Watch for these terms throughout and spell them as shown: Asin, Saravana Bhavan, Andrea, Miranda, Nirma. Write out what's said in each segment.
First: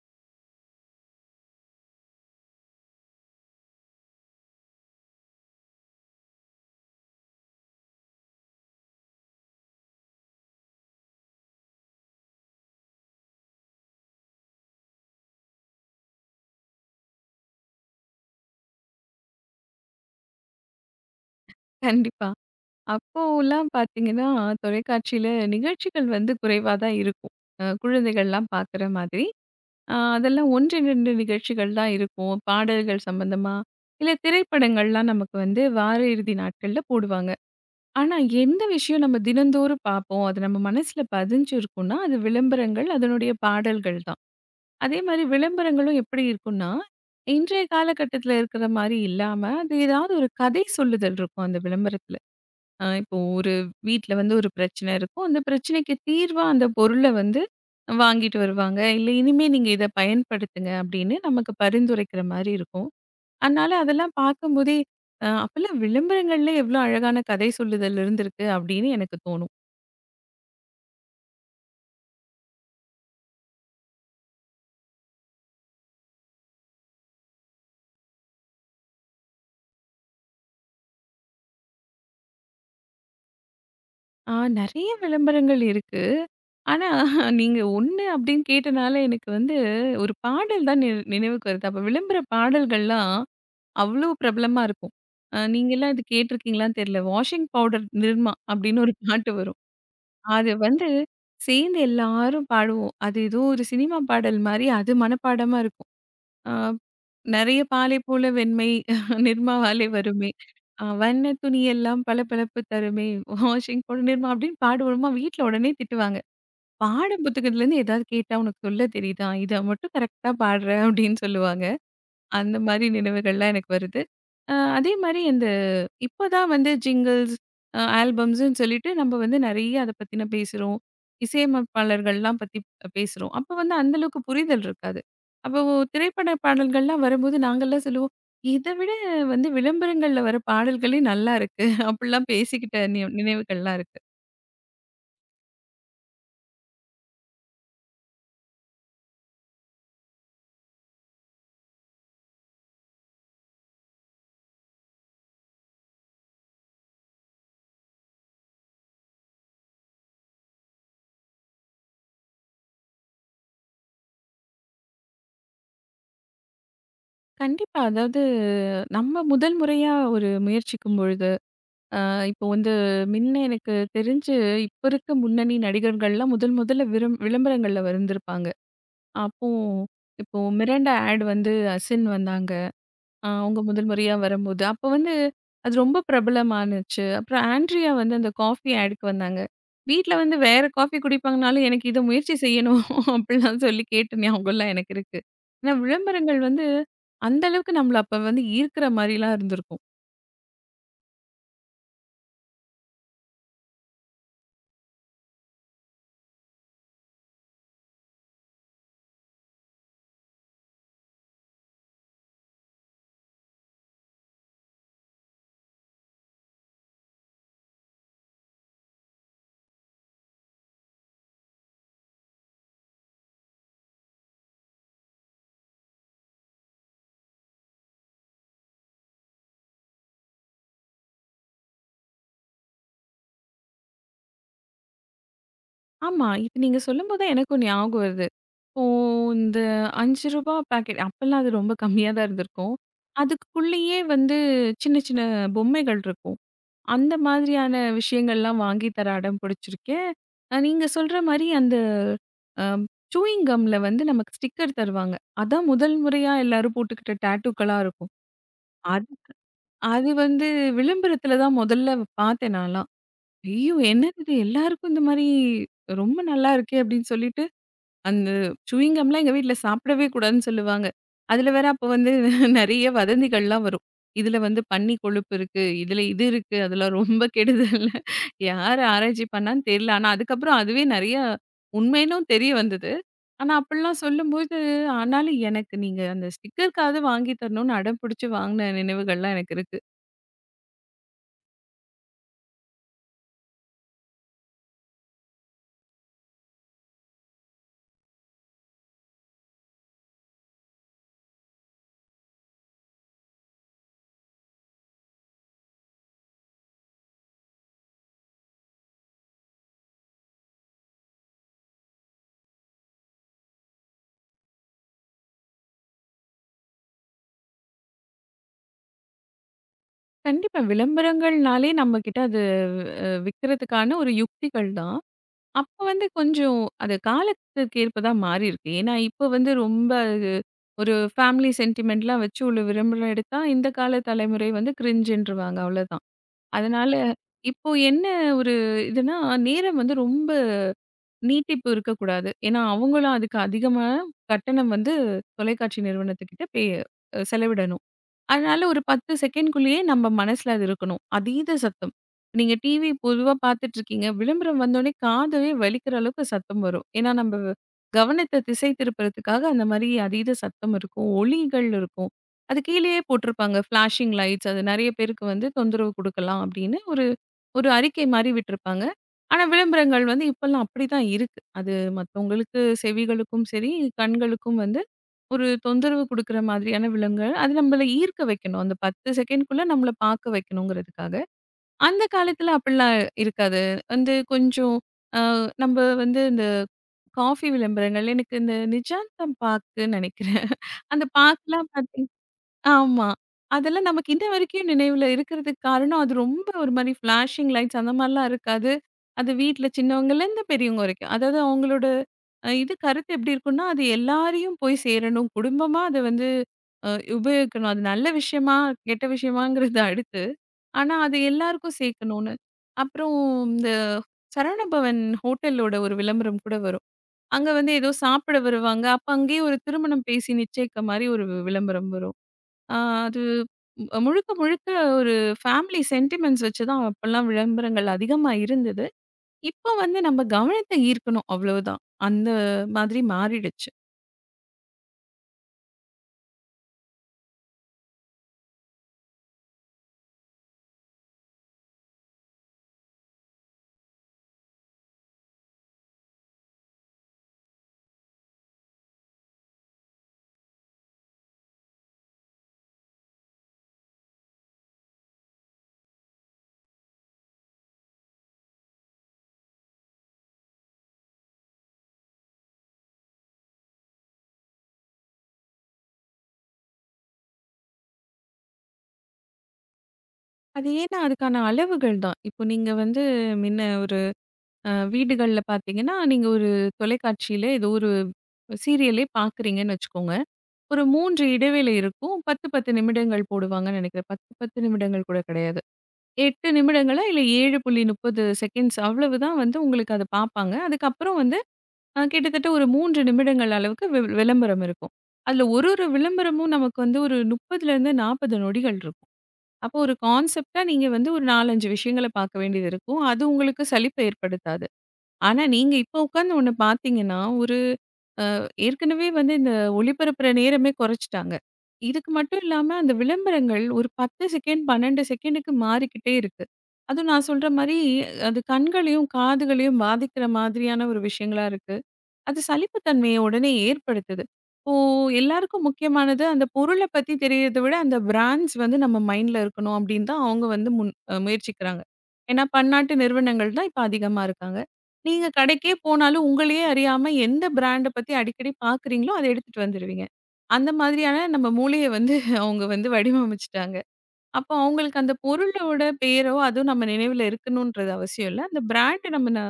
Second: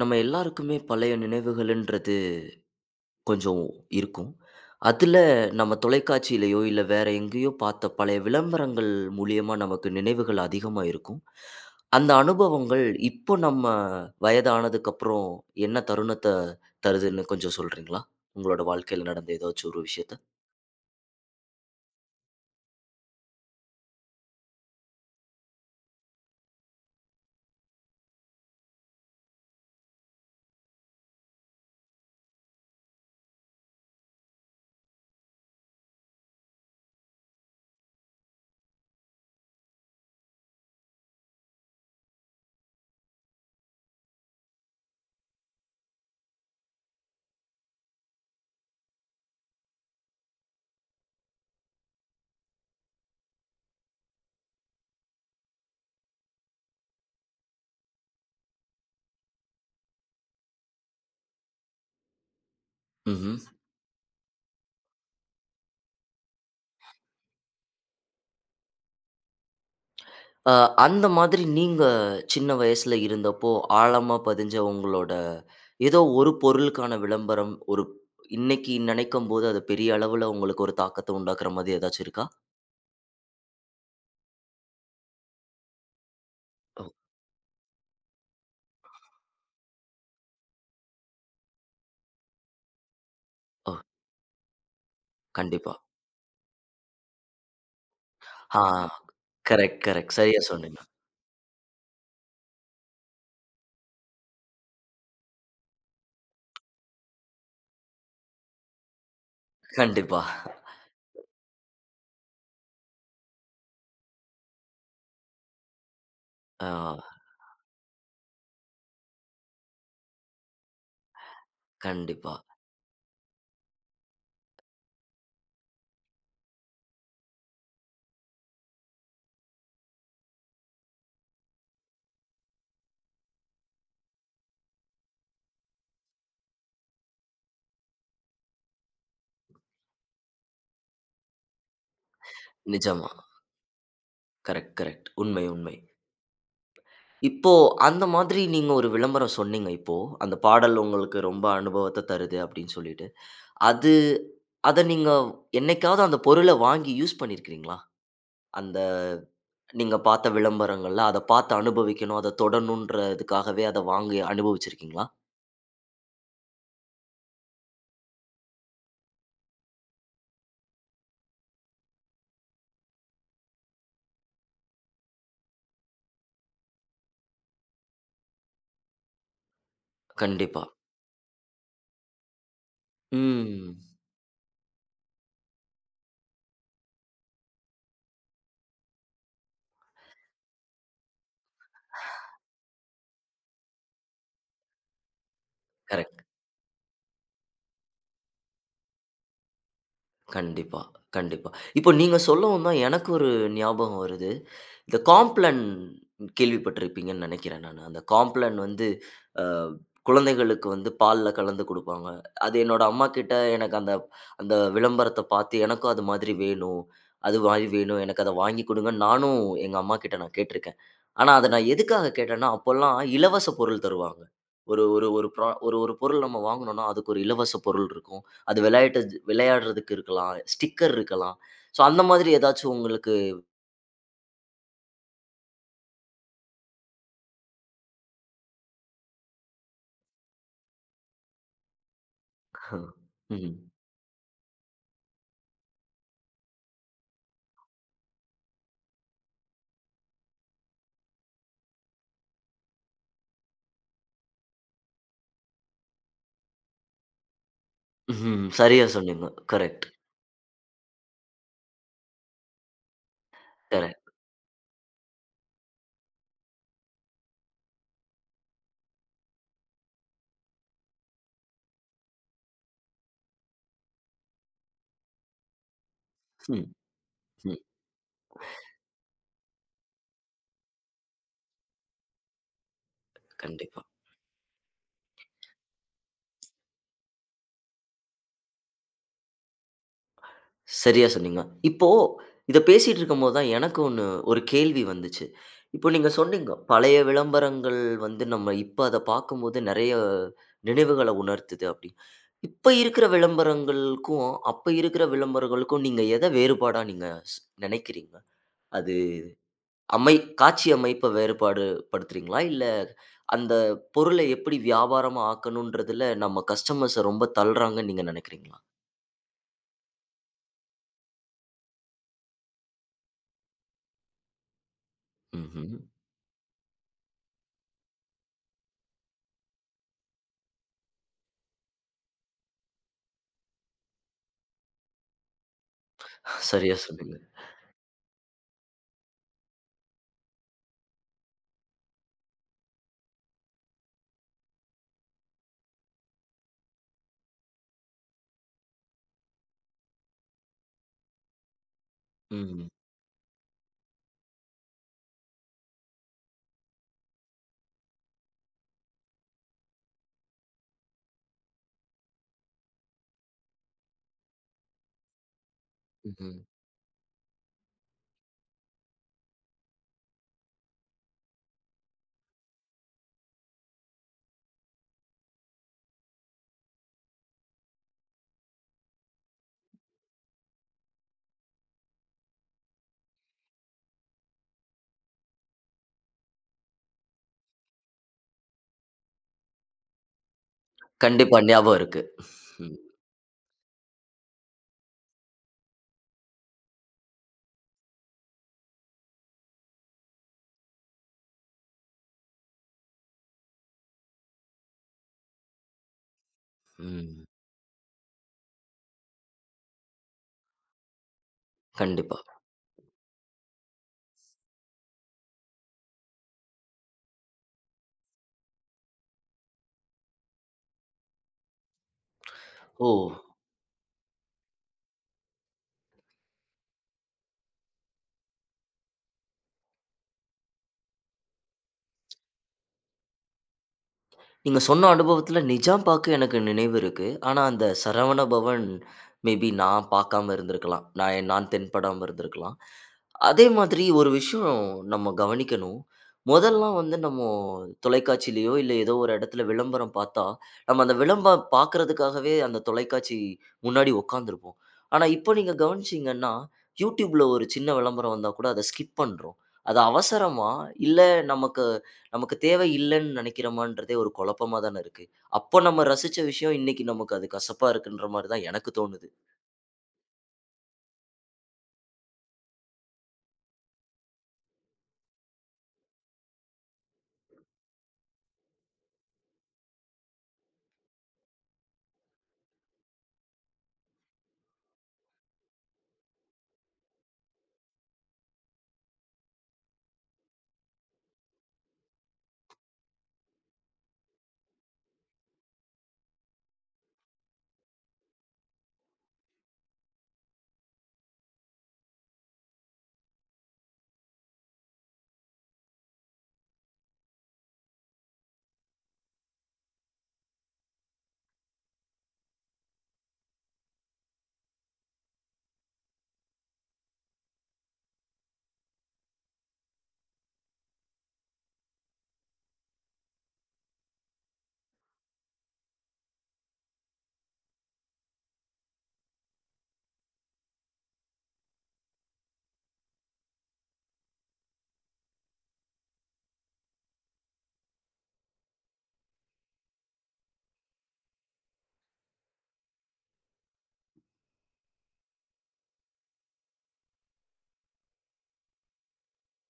நம்ம எல்லாருக்குமே பழைய நினைவுகள்ன்றது கொஞ்சம் இருக்கும். அதுல நம்ம தொலைக்காட்சியிலயோ, இல்ல வேற எங்கேயோ பார்த்த பழைய விளம்பரங்கள் மூலியமா நமக்கு நினைவுகள் அதிகமா இருக்கும். அந்த அனுபவங்கள் இப்போ நம்ம வயதானதுக்கப்புறம் என்ன தருணத்த தருதுன்னு கொஞ்சம் சொல்றீங்களா? உங்களோட வாழ்க்கையில நடந்த ஏதாச்சும் ஒரு விஷயத்த? கண்டிப்பா. அப்போலாம் பார்த்தீங்கன்னா, தொலைக்காட்சியில நிகழ்ச்சிகள் வந்து குறைவா தான் இருக்கும். குழந்தைகள்லாம் பார்க்குற மாதிரி. அதெல்லாம் 1, 2 நிகழ்ச்சிகள் தான் இருக்கும். பாடல்கள் சம்மந்தமா, இல்ல திரைப்படங்கள்லாம் நமக்கு வந்து வார இறுதி நாட்கள்ல போடுவாங்க. ஆனா, எந்த விஷயம் நம்ம தினந்தோறும் பார்ப்போம், அது நம்ம மனசுல பதிஞ்சு இருக்கும்னா, அது விளம்பரங்கள், அதனுடைய பாடல்கள் தான். அதே மாரி விளம்பரங்களும் எப்படி இருக்கும்னா, இன்றைய காலகட்டத்தில இருக்கிற மாரி இல்லாம, அது ஏதாவது ஒரு கதை சொல்லுதல் இருக்கும் அந்த விளம்பரத்தில. இப்போ ஒரு வீட்ல வந்து ஒரு பிரச்சனை இருக்கும். அந்த பிரச்சனைக்கு தீர்வா அந்த பொருள வந்து வாங்கிட்டு வருவாங்க. இல்ல இனிமே நீங்க இத பயன்படுத்துங்க அப்படின்னு நமக்கு பரிந்துரைக்கிற மாரி இருக்கும். ம்ஹ்ம். அதனால அதெல்லாம் பார்க்கும்போதே, அப்பலாம் விளம்பரங்கள்ல எவ்ளோ அழகான கதை சொல்லுதல் இருந்திருக்கு அப்படின்னு எனக்கு தோணும். அ அந்த மாதிரி நீங்க சின்ன வயசுல இருந்தப்போ, ஆழமா பதிஞ்ச உங்களோட ஏதோ ஒரு பொருளுக்கான விளம்பரம், ஒரு இன்னைக்கு நினைக்கும்போது அது பெரிய அளவுல உங்களுக்கு ஒரு தாக்கத்த உண்டாக்குற மாதிரி ஏதாச்சும் இருக்கா? ஆ, நெறைய விளம்பரங்கள் இருக்கு. ஓ! ஆனா நீங்க ஒண்ணு அப்படின்னு கேட்டனால எனக்கு வந்து ஒரு பாடல் தான் நினைவுக்கு வருது. அப்ப விளம்பர பாடல்கள்லாம் ஓ! அவ்ளோ பிரபலமா இருக்கும். கண்டிப்பா. நீங்கலாம் இது கேட்டுருக்கீங்களான்னு தெரியல. வாஷிங் பவுடர் நிர்மா ஆ அப்படின்னு ஒரு பாட்டு வரும். Correct, correct. சரியா அது சொன்னீங்க. வந்து சேர்ந்து எல்லாரும் பாடுவோம். அது ஏதோ ஒரு சினிமா பாடல் மாரி அது மனப்பாடமா இருக்கும். அ நெறைய பாலை போல வெண்மை நிர்மாவாலே கண்டிப்பா. வருமே. வண்ண துணியெல்லாம் பளபளப்பு தருமே. வாஷிங் பவுடர் நிர்மா அப்படின்னு பாடுவோமா, வீட்ல உடனே திட்டுவாங்க. ஆ பாட புத்தகத்துலேருந்து ஏதாவது கேட்டா உனக்கு சொல்ல தெரியுதா? இத மட்டும் கரெக்ட்டா பாடுற அப்படின்னு சொல்லுவாங்க. கண்டிப்பா. அந்த மாரி நினைவுகள்லாம் எனக்கு வருது. அதே மாரி அந்த இப்ப தான் வந்து ஜிங்கிள்ஸ், ஆல்பம்ஸ்ன்னு சொல்லிட்டு நம்ம வந்து நெறைய அத பத்தின பேசுறோம். இசையமைப்பாளர்கள்லாம் பத்தி பேசுறோம். அப்ப வந்து அந்த அளவுக்கு புரிதல் இருக்காது. அப்போ திரைப்பட பாடல்கள்லாம் வரும்போது நாங்கலாம் சொல்லுவோம், "இத விட வந்து விளம்பரங்கள்ல வர பாடல்களே நல்லா இருக்கு." அப்படிலாம் பேசிக்கிட்ட நிஜமா. நினைவுகள்லாம் இருக்கு. Correct, correct. உண்மை, உண்மை. இப்போ அந்த மாதிரி நீங்க ஒரு விளம்பரம் சொன்னீங்க இப்போ. அந்த பாடல் உங்களுக்கு ரொம்ப அனுபவத்த தருது அப்படின்னு சொல்லிட்டு. அது அத நீங்க என்னைக்காவது அந்த பொருள வாங்கி யூஸ் பண்ணியிருக்கிறீங்களா? அந்த நீங்க பார்த்த விளம்பரங்கள்ல அத பார்த்து அனுபவிக்கணும், அத தொடணுன்றதுக்காகவே அத வாங்கி அனுபவிச்சிருக்கீங்களா? கண்டிப்பா. அதாவது நம்ம முதல் முறையா ஒரு முயற்சிக்கும் பொழுது அ இப்போ வந்து முன்ன எனக்கு தெரிஞ்சு, இப்ப இருக்க முன்னணி நடிகர்கள்லாம் முதல் முதல்ல விளம்பரங்கள்ல வந்திருப்பாங்க. அப்போ இப்போ கண்டிப்பா. மிராண்டா ஆட் வந்து அசின் வந்தாங்க. அவங்க ம். முதல் முறையா வரும்போது, அப்ப வந்து அது ரொம்ப பிரபலமானுச்சு. அப்புறம் ஆண்ட்ரியா வந்து அந்த காஃபி ஆடுக்கு வந்தாங்க. வீட்ல வந்து வேற காஃபி குடிப்பாங்கனாலும், எனக்கு இத முயற்சி செய்யணும் அப்படிலாம் சொல்லி கேட்ட ஞாபகம்லாம் எனக்கு இருக்கு. ஏன்னா கரெக்ட். விளம்பரங்கள் வந்து அந்த அளவுக்கு நம்மள அப்ப வந்து ஈர்க்கிற மாரிலாம் இருந்திருக்கும். கண்டிப்பா, கண்டிப்பா. இப்போ நீங்க சொல்லவும் தான் எனக்கு ஒரு ஞாபகம் வருது. இந்த காம்ப்ளான் கேள்விப்பட்டிருப்பீங்கன்னு நெனைக்கிறேன் நானு. அந்த காம்ப்ளான் வந்து அ குழந்தைகளுக்கு வந்து பால்ல கலந்து குடுப்பாங்க. அது என்னோட அம்மாகிட்ட எனக்கு அந்த அந்த விளம்பரத்த பார்த்து எனக்கும் அது மாதிரி வேணும். அது மாரி வேணும். எனக்கு அத வாங்கி குடுங்கன்னு நானும் எங்க அம்மாகிட்ட நான் கேட்டிருக்கேன். ஆனா, அத நான் எதுக்காக கேட்டேன்னா, அப்போலாம் இலவச பொருள் தருவாங்க. ஒரு ஒரு ஒரு ப்ரா ஒரு ஒரு பொருள் நம்ம வாங்குனோம்னா, அதுக்கு ஒரு இலவச பொருள் இருக்கும். அது விளையாட்டு விளையாடுறதுக்கு இருக்கலாம். ஸ்டிக்கர் இருக்கலாம். ஸோ அந்த மாதிரி ஏதாச்சும் உங்களுக்கு ஆமா, இப்ப நீங்க சொல்லும்போது தான் எனக்கும் ஞாபகம் வருது. ஓ! இந்த ரூ. 5 பாக்கெட். அப்பல்லாம் அது ரொம்ப கம்மியா தான் இருந்திருக்கும். ம். அதுக்குள்ளேயே வந்து சின்ன சின்ன பொம்மைகள் இருக்கும். அந்த மாதிரியான விஷயங்கள்லாம் வாங்கி தர அடம் பிடிச்சிருக்கேன். நீங்க சொல்ற மாரி அந்த அ சூயிங் கம்ல வந்து நமக்கு ஸ்டிக்கர் தருவாங்க. அதான் முதல் முறையா எல்லாரும் போட்டுக்கிட்ட டாட்டூக்களா இருக்கும். ம். சரியா அது சொன்னீங்க. கரெக்ட், அது வந்து விளம்பரத்தில தான் முதல்ல பார்த்தேன் நான்லாம். ஐயோ! கரெக்ட். என்னது இது எல்லாருக்கும் இந்த மாரி ரொம்ப நல்லா இருக்கே! அப்படின்னு சொல்லிட்டு அந்த சூயிங் கம்லாம் எங்க வீட்ல சாப்பிடவே கூடாதுன்னு சொல்லுவாங்க. அதுல வேற அப்போ வந்து நெறைய வதந்திகள்லாம் வரும். இதுல வந்து பன்னி கொழுப்பு இருக்கு. இதுல இது இருக்கு. ம். அதெல்லாம் ரொம்ப ம். கெடுதல். யார் ஆராய்ச்சி பண்ணான்னு தெரியல. ஆனா அதுக்கப்புறம் அதுவே நெறைய உண்மைன்னும் தெரிய வந்தது. ஆனா கண்டிப்பா. அப்படிலாம் சொல்லும்போது, ஆனாலும் எனக்கு நீங்க அந்த ஸ்டிக்கருக்காவது வாங்கி தரணும்னு அடம் பிடிச்சு வாங்குன நினைவுகள்லாம் எனக்கு இருக்கு. சரியா சொன்னீங்க. இப்போ இத பேசிட்டு இருக்கும்போது தான் எனக்கு ஒரு கேள்வி வந்துச்சு. இப்போ நீங்க சொன்னீங்க, பழைய விளம்பரங்கள் வந்து நம்ம இப்ப அத பார்க்கும்போது நெறைய நினைவுகள உணர்த்துது அப்டி. இப்ப இருக்கிற விளம்பரங்களுக்கும், அப்ப இருக்கிற விளம்பரங்களுக்கும் நீங்க எத வேறுபாடா நீங்க நெனைக்கிறீங்க? அது அமை காட்சி அமைப்ப வேறுபாடு படுத்துறீங்களா? இல்ல அந்த பொருள எப்படி வியாபாரமா ஆக்கணுன்றதுல நம்ம கஸ்டமர்ஸ ரொம்ப தள்றாங்கன்னு நீங்க நினைக்கிறீங்களா? கண்டிப்பா விளம்பரங்கள்னாலே நம்ம கிட்ட அது விக்கிறதுக்கான ஒரு யுக்திகள் தான். ம்ஹ்ம். அப்ப வந்து கொஞ்சம் அது காலத்திற்கு ஏற்ப தான் மாறியிருக்கு. ஏன்னா, இப்ப வந்து ரொம்ப அது ஒரு ஃபேமிலி சென்டிமென்ட்லாம் வச்சு உள்ள விளம்பரம் எடுத்தா, இந்த கால தலைமுறை வந்து கிரிஞ்சுன்றுவாங்க அவ்வளோதான். சரியா அதனால சொன்னீங்க. இப்போ என்ன ஒரு இதுன்னா, நேரம் வந்து ரொம்ப நீட்டிப்பு இருக்கக்கூடாது. ஏன்னா, அவங்களும் அதுக்கு அதிகமா கட்டணம் வந்து தொலைக்காட்சி நிறுவனத்துக்கிட்ட செலவிடணும். அதனால ஒரு 10 செகண்ட்குள்ளேயே நம்ம மனசுல அது இருக்கணும். அதீத சத்தம். நீங்க ம். டிவி பொதுவா பார்த்துட்டுருக்கீங்க. விளம்பரம் வந்தோனே காதவே வலிக்கிற அளவுக்கு சத்தம் வரும். ஏன்னா, நம்ப கவனத்த திசை திருப்புறதுக்காக அந்த மாரி அதீத சத்தம் இருக்கும். ஒலிகள் இருக்கும். அது கீழயே போட்டிருப்பாங்க. ஃபிளாஷிங் லைட்ஸ் அது நெறைய பேருக்கு வந்து தொந்தரவு ம்ஹ்ம். குடுக்கலாம் அப்படின்னு ஒரு ஒரு அறிக்கை மாரி விட்டுருப்பாங்க. ஆனா, விளம்பரங்கள் வந்து இப்பல்லாம் அப்படிதான் இருக்கு. அது மத்தவங்களுக்கு செவிகளுக்கும் சரி, கண்களுக்கும் வந்து ஒரு தொந்தரவு குடுக்குற மாதிரியான விலங்குகள். அது நம்மள ஈர்க்க வைக்கணும். அந்த 10 செகண்ட்குள்ள நம்மள பார்க்க வைக்கணுங்கிறதுக்காக. அந்த காலத்துல அப்படிலாம் இருக்காது. வந்து கொஞ்சம் அ நம்ப வந்து இந்த காஃபி விளம்பரங்கள் எனக்கு இந்த நிஜாந்தம் பாக்குன்னு நெனைக்கிறேன். அந்த கண்டிப்பா பார்க்லாம் ஞாபகம் இருக்கு. பாத்தீங்கன்னா ம். ஆமா. அதெல்லாம் நமக்கு இன்ன வரைக்கும் நினைவுல இருக்கிறதுக்கு காரணம், அது ரொம்ப ஒரு மாரி ஃபிளாஷிங் லைட்ஸ் அந்த மாரிலாம் இருக்காது. அது வீட்ல சின்னவங்கலேருந்து பெரியவங்க வரைக்கும். அதாவது அவங்களோட இது கருத்து எப்படி இருக்கும்னா, அது எல்லாரையும் போய் சேரணும். குடும்பமா அத வந்து அ ம். உபயோகிக்கணும். அது நல்ல விஷயமா, கெட்ட விஷயமாங்கிறது அடுத்து. ஆனா அது எல்லாருக்கும் கண்டிப்பா. சேர்க்கணும்னு. அப்புறம் இந்த சரவணபவன் ஹோட்டலோட ஒரு விளம்பரம் கூட வரும். அங்க வந்து ஏதோ சாப்பிட வருவாங்க. அப்ப அங்கேயே ஒரு திருமணம் பேசி நிச்சயிக்க மாரி ஒரு விளம்பரம் வரும். ஆ, ஓ! அது முழுக்க, முழுக்க ஒரு ஃபேமிலி சென்டிமெண்ட்ஸ் வச்சு தான் அப்பலாம் விளம்பரங்கள் அதிகமா இருந்தது. இப்ப வந்து நம்ம கவனத்த ஈர்க்கணும் அவ்வளவுதான். அந்த மாதிரி மாறிடுச்சு. நீங்க சொன்ன அனுபவத்துல நிஜாம் பாக்கு எனக்கு நினைவு இருக்கு. ஆனா, அந்த சரவண பவன் மேபி நான் பார்க்காம இருந்திருக்கலாம். நான் நான் தென்படாம இருந்திருக்கலாம். அதே மாதிரி ஒரு விஷயம் நம்ம கவனிக்கணும். முதல்லாம் வந்து நம்ம தொலைக்காட்சியிலயோ, இல்ல ஏதோ ஒரு இடத்துல விளம்பரம் பார்த்தா, நம்ம அந்த விளம்பரம் பார்க்கறதுக்காகவே அந்த தொலைக்காட்சி முன்னாடி உட்காந்துருப்போம். ஆனா, இப்போ நீங்க கவனிச்சீங்கன்னா, YouTubeல ஒரு சின்ன விளம்பரம் வந்தா கூட அத ஸ்கிப் பண்றோம். அது அவசரமா, இல்ல நமக்கு நமக்கு தேவை இல்லன்னு நினைக்கிறோமான்றதே ஒரு குழப்பமா தானே இருக்கு. அப்போ நம்ம ரசிச்ச விஷயம் இன்னைக்கு நமக்கு அது கசப்பா இருக்குன்ற மாரி தான் எனக்கு தோணுது. அது ஏன்னா அதுக்கான அளவுகள் தான். இப்போ நீங்க வந்து முன்ன ஒரு வீடுகள்ல பார்த்தீங்கன்னா, நீங்க ஒரு தொலைக்காட்சியில ஏதோ ஒரு சீரியலே பார்க்குறீங்கன்னு வச்சுக்கோங்க. ஒரு 3 இடைவேளை இருக்கும். 10, 10 நிமிடங்கள் போடுவாங்கன்னு நினைக்கிறேன். 10, 10 நிமிடங்கள் கூட கிடையாது. 8 நிமிடங்களா இல்ல 7.30 செகண்ட்ஸ் அவ்வளவுதான் வந்து உங்களுக்கு அத பார்ப்பாங்க. அதுக்கப்புறம் வந்து கிட்டத்தட்ட ஒரு 3 நிமிடங்கள் அளவுக்கு விளம்பரம் இருக்கும். அதுல ஒரு ஒரு விளம்பரமும் நமக்கு வந்து ஒரு 30லேருந்து 40 நொடிகள் இருக்கும். அப்போ ஒரு கான்செப்ட்டா நீங்க வந்து ஒரு 4, 5 விஷயங்கள பார்க்க வேண்டியது இருக்கும். அது உங்களுக்கு சலிப்ப ஏற்படுத்தாது. ஆனா, நீங்க இப்போ உட்கார்ந்து ஒண்ணு பார்த்தீங்கன்னா, ஒரு ஏற்கனவே வந்து இந்த ஒளிபரப்புற நேரமே குறைச்சிட்டாங்க. இதுக்கு மட்டும் இல்லாம அந்த விளம்பரங்கள் ஒரு 10 செகண்ட், 12 செகண்டுக்கு மாறிக்கிட்டே இருக்கு. அதுவும் நான் சொல்ற மாரி அது கண்களையும், காதுகளையும் பாதிக்கிற மாதிரியான ஒரு விஷயங்களா இருக்கு. அது சலிப்புத்தன்மைய உடனே ஏற்படுத்துது. இப்போ எல்லாருக்கும் முக்கியமானது அந்த பொருள பத்தி தெரியறத விட, அந்த பிராண்ட்ஸ் வந்து நம்ம மைண்ட்ல இருக்கணும் அப்படின்னு தான் அவங்க வந்து முன் அ முயற்சிக்கிறாங்க. ஏன்னா பன்னாட்டு நிறுவனங்கள் தான் இப்ப அதிகமா இருக்காங்க. நீங்க கடைக்கே போனாலும் உங்களையே அறியாம எந்த பிராண்ட பத்தி அடிக்கடி பார்க்குறீங்களோ, அத எடுத்துட்டு வந்துருவீங்க. அந்த மாதிரியான நம்ம மூளைய வந்து அவங்க வந்து வடிவமைச்சுட்டாங்க. அப்போ அவங்களுக்கு அந்த பொருளோட பேரோ, அதுவும் நம்ம நினைவுல இருக்கணுன்றது அவசியம் இல்ல. அந்த பிராண்ட் நம்ம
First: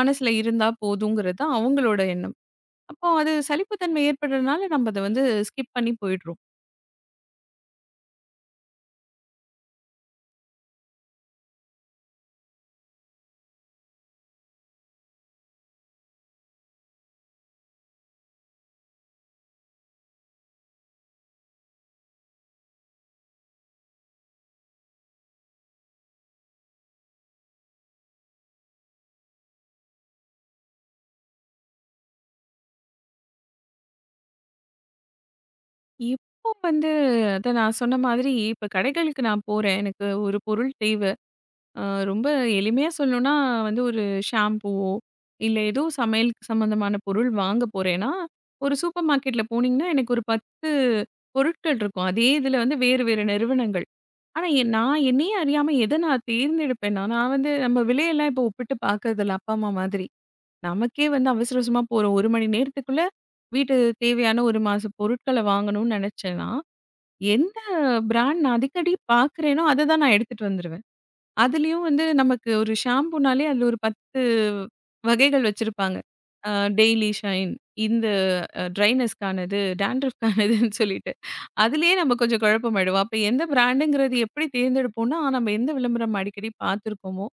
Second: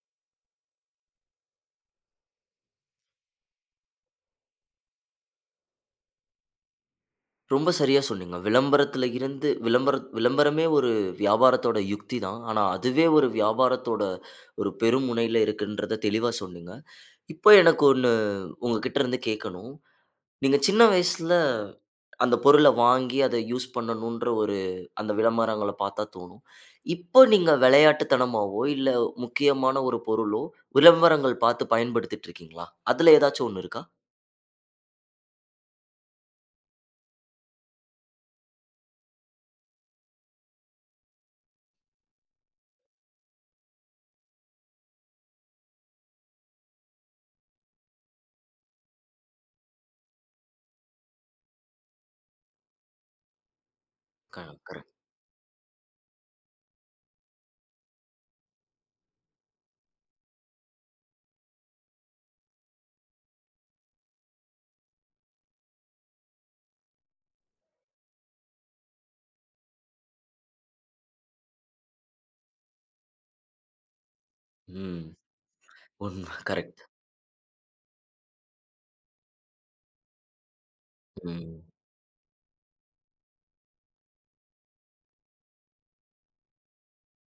மனசுல இருந்தா போதுங்கிறது தான் அவங்களோட எண்ணம். அப்போ அது சலிப்புத்தன்மை ஏற்படுறதுனால நம்ம அத வந்து ஸ்கிப் பண்ணி போயிடுறோம். ரொம்ப சரியா சொன்னீங்க. விளம்பரத்துல இருந்து விளம்பரமே ஒரு வியாபாரத்தோட யுக்தி தான். ஆனா, அதுவே ஒரு வியாபாரத்தோட ஒரு பெருமுனையில இருக்குன்றத தெளிவா சொன்னீங்க. இப்போ எனக்கு ஒண்ணு உங்ககிட்ட இருந்து கேட்கணும். நீங்க சின்ன வயசுல அந்த பொருள வாங்கி அத யூஸ் பண்ணணுன்ற அந்த விளம்பரங்கள பார்த்தா தோணும். இப்போ நீங்க விளையாட்டுத்தனமாவோ, இல்ல முக்கியமான ஒரு பொருளோ விளம்பரங்கள் பார்த்து பயன்படுத்திட்டு இருக்கீங்களா? அதுல ஏதாச்சும் ஒண்ணு இருக்கா? இப்போ வந்து அதான் நான் சொன்ன மாதிரி இப்ப கடைகளுக்கு நான் போறேன். எனக்கு ஒரு பொருள் தேவை. அ ரொம்ப எளிமையா சொல்லணும்னா வந்து ஒரு ஷாம்பூவோ, இல்ல ஏதோ சமையலுக்கு சம்மந்தமான பொருள் வாங்க போறேன்னா, ஒரு சூப்பர் மார்க்கெட்ல போனீங்கன்னா, எனக்கு ஒரு 10 பொருட்கள் இருக்கும். அதே இதுல வந்து வேறு வேறு நிறுவனங்கள். க ஆனா என் கரெக்ட். நான் என்னையே அறியாம எத நான் தேர்ந்தெடுப்பேன்னா, நான் வந்து நம்ம விலையெல்லாம் இப்போ ஒப்பிட்டு பார்க்கறதில்ல அப்பா, அம்மா மாதிரி. நமக்கே வந்து அவசர அவசரமா போறோம். 1 மணி நேரத்துக்குள்ள வீட்டு தேவையான 1 மாச பொருட்கள வாங்கணும்னு நெனச்சேன்னா, எந்த பிராண்ட் நான் அடிக்கடி பார்க்குறேனோ, அத தான் நான் எடுத்துட்டு வந்துருவேன். அதுலயும் வந்து நமக்கு ஒரு ஷாம்பூனாலே அதுல ஒரு 10 ம். வகைகள் வச்சிருப்பாங்க. உண்ம. அ கரெக்ட். டெய்லி ஷைன், இந்த ட்ரைனஸ்க்கானது, டாண்ட்ரஃப்கானதுன்னு சொல்லிட்டு. ம். அதுலயே நம்ம கொஞ்சம் குழப்பமாயிடுவோம். அப்ப எந்த பிராண்டுங்கிறது எப்படி தேர்ந்தெடுப்போம்னா, நம்ம எந்த விளம்பரம் அடிக்கடி பார்த்துருக்கோமோ,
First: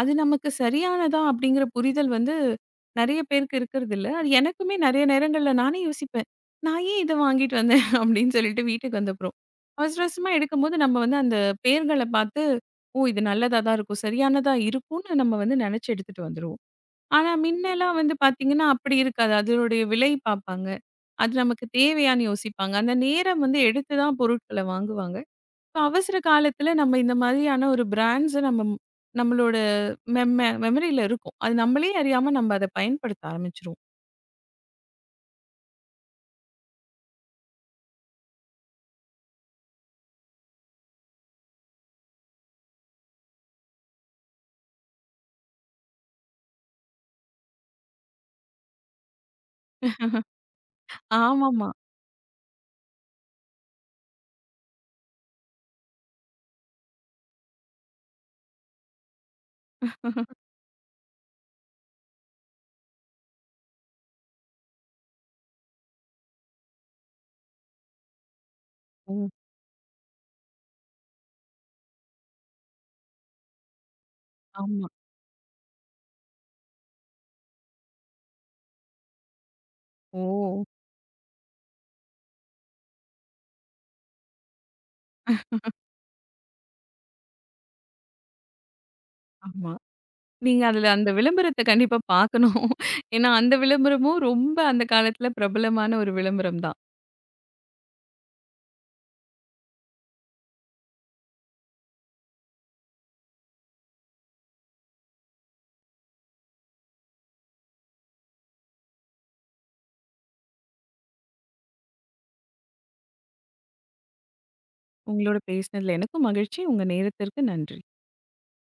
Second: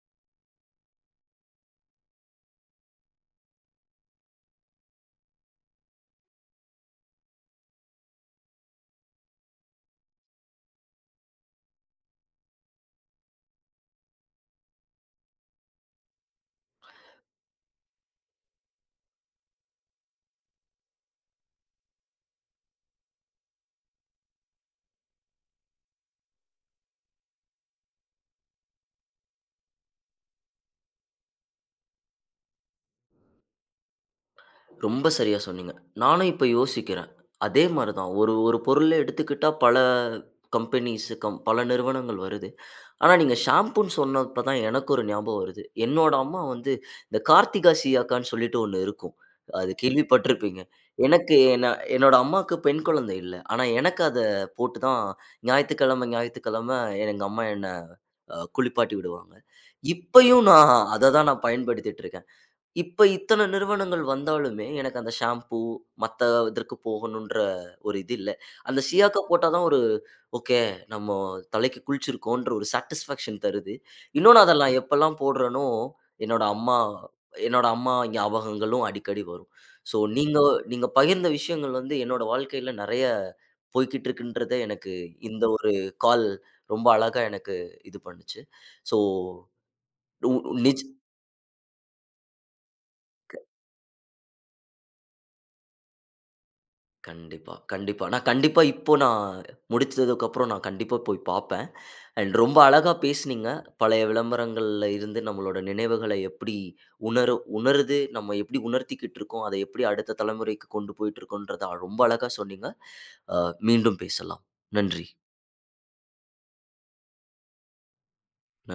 அது நமக்கு சரியானதா அப்படிங்கிற புரிதல் வந்து நெறைய பேருக்கு இருக்கறதில்ல. அது எனக்குமே நெறைய நேரங்கள்ல நானே யோசிப்பேன். நான் ஏன் இத வாங்கிட்டு வந்தேன் அப்படின்னு சொல்லிட்டு வீட்டுக்கு வந்தப்புறம். அவசர அவசரமா எடுக்கும்போது நம்ம வந்து அந்த பெயர்கள பார்த்து ஓ! இது நல்லதா தான் இருக்கும். சரியானதா இருக்கும்னு நம்ம வந்து நெனச்சு எடுத்துட்டு வந்துருவோம். ஆனா முன்னலாம் வந்து பார்த்தீங்கன்னா, அப்படி இருக்காது. அதனுடைய விலை பார்ப்பாங்க. அது நமக்கு தேவையான்னு யோசிப்பாங்க. அந்த நேரம் வந்து எடுத்து தான் பொருட்கள வாங்குவாங்க. இப்ப அவசர காலத்துல நம்ம இந்த மாதிரியான ஒரு பிராண்ட்ஸ நம்ம நம்மளோட மெமரியில இருக்கும். அது நம்மளே அறியாம நம்ம அத பயன்படுத்த ஆரம்பிச்சுருவோம். ரொம்ப சரியா சொன்னீங்க. நானும் இப்ப யோசிக்கிறேன். அதே மாரி தான். ஒரு ஒரு பொருள எடுத்துக்கிட்டா பல கம்பெனிஸ் கம் பல நிறுவனங்கள் வருது. ஆனா நீங்க ஷாம்பூன்னு சொன்னப்ப தான் எனக்கு ஒரு ஞாபகம் வருது. என்னோட அம்மா வந்து இந்த கார்த்திகா சீயாக்கான்னு சொல்லிட்டு ஒண்ணு இருக்கும். அது கேள்விப்பட்டிருப்பீங்க. எனக்கு ஆமாமா. என்ன என்னோட அம்மாக்கு பெண் குழந்தை இல்ல. ஆனா எனக்கு அத போட்டு தான் ஞாயித்துக்கிழமை, ஞாயித்துக்கிழமை எங்க அம்மா என்ன குளிப்பாட்டி விடுவாங்க. இப்பயும் நான் அத தான் நான் பயன்படுத்திட்டு இருக்கேன். இப்ப இத்தன நிறுவனங்கள் வந்தாலுமே, எனக்கு அந்த ஷாம்பூ, மத்த இதற்கு போகணுன்ற ஒரு இது இல்ல. அந்த ஓ! சியாக்கா போட்டா தான் ஒரு ஓகே, நம்ம தலைக்கு குளிச்சிருக்கோன்ற ஒரு சாட்டிஸ்ஃபாக்ஷன் தருது. இன்னொன்னு அத நான் ஆமா. எப்பலாம் போடுறேனோ, என்னோட அம்மா என்னோட அம்மா ஞாபகங்களும் அடிக்கடி வரும். ஸோ ஓ! நீங்க நீங்க பகிர்ந்த விஷயங்கள் வந்து என்னோட வாழ்க்கையில நெறைய போய்க்கிட்டு இருக்குன்றத எனக்கு இந்த ஒரு கால் ரொம்ப அழகா எனக்கு இது பண்ணுச்சு. ஸோ ஆமா. உ நீங்க நிஜ அதுல அந்த விளம்பரத்த கண்டிப்பா பார்க்கணும். ஏன்னா அந்த விளம்பரமும் ரொம்ப அந்த காலத்துல பிரபலமான ஒரு விளம்பரம் தான். கண்டிப்பா, கண்டிப்பா. நான் கண்டிப்பா இப்போ நான் முடிச்சதுக்கப்புறம் நான் கண்டிப்பா போய் பாப்பேன். அண்ட் ரொம்ப அழகா பேசுனீங்க. பழைய விளம்பரங்கள்ல இருந்து நம்மளோட நினைவுகள எப்படி உணருது, நம்ம எப்படி உணர்த்திக்கிட்டு இருக்கோம், அத எப்படி அடுத்த தலைமுறைக்கு கொண்டு போயிட்டு இருக்கோன்றத ரொம்ப அழகா சொன்னீங்க. அ மீண்டும் பேசலாம். நன்றி. உங்களோட பேசினதுல எனக்கும் மகிழ்ச்சி. உங்க நேரத்திற்கு நன்றி. ந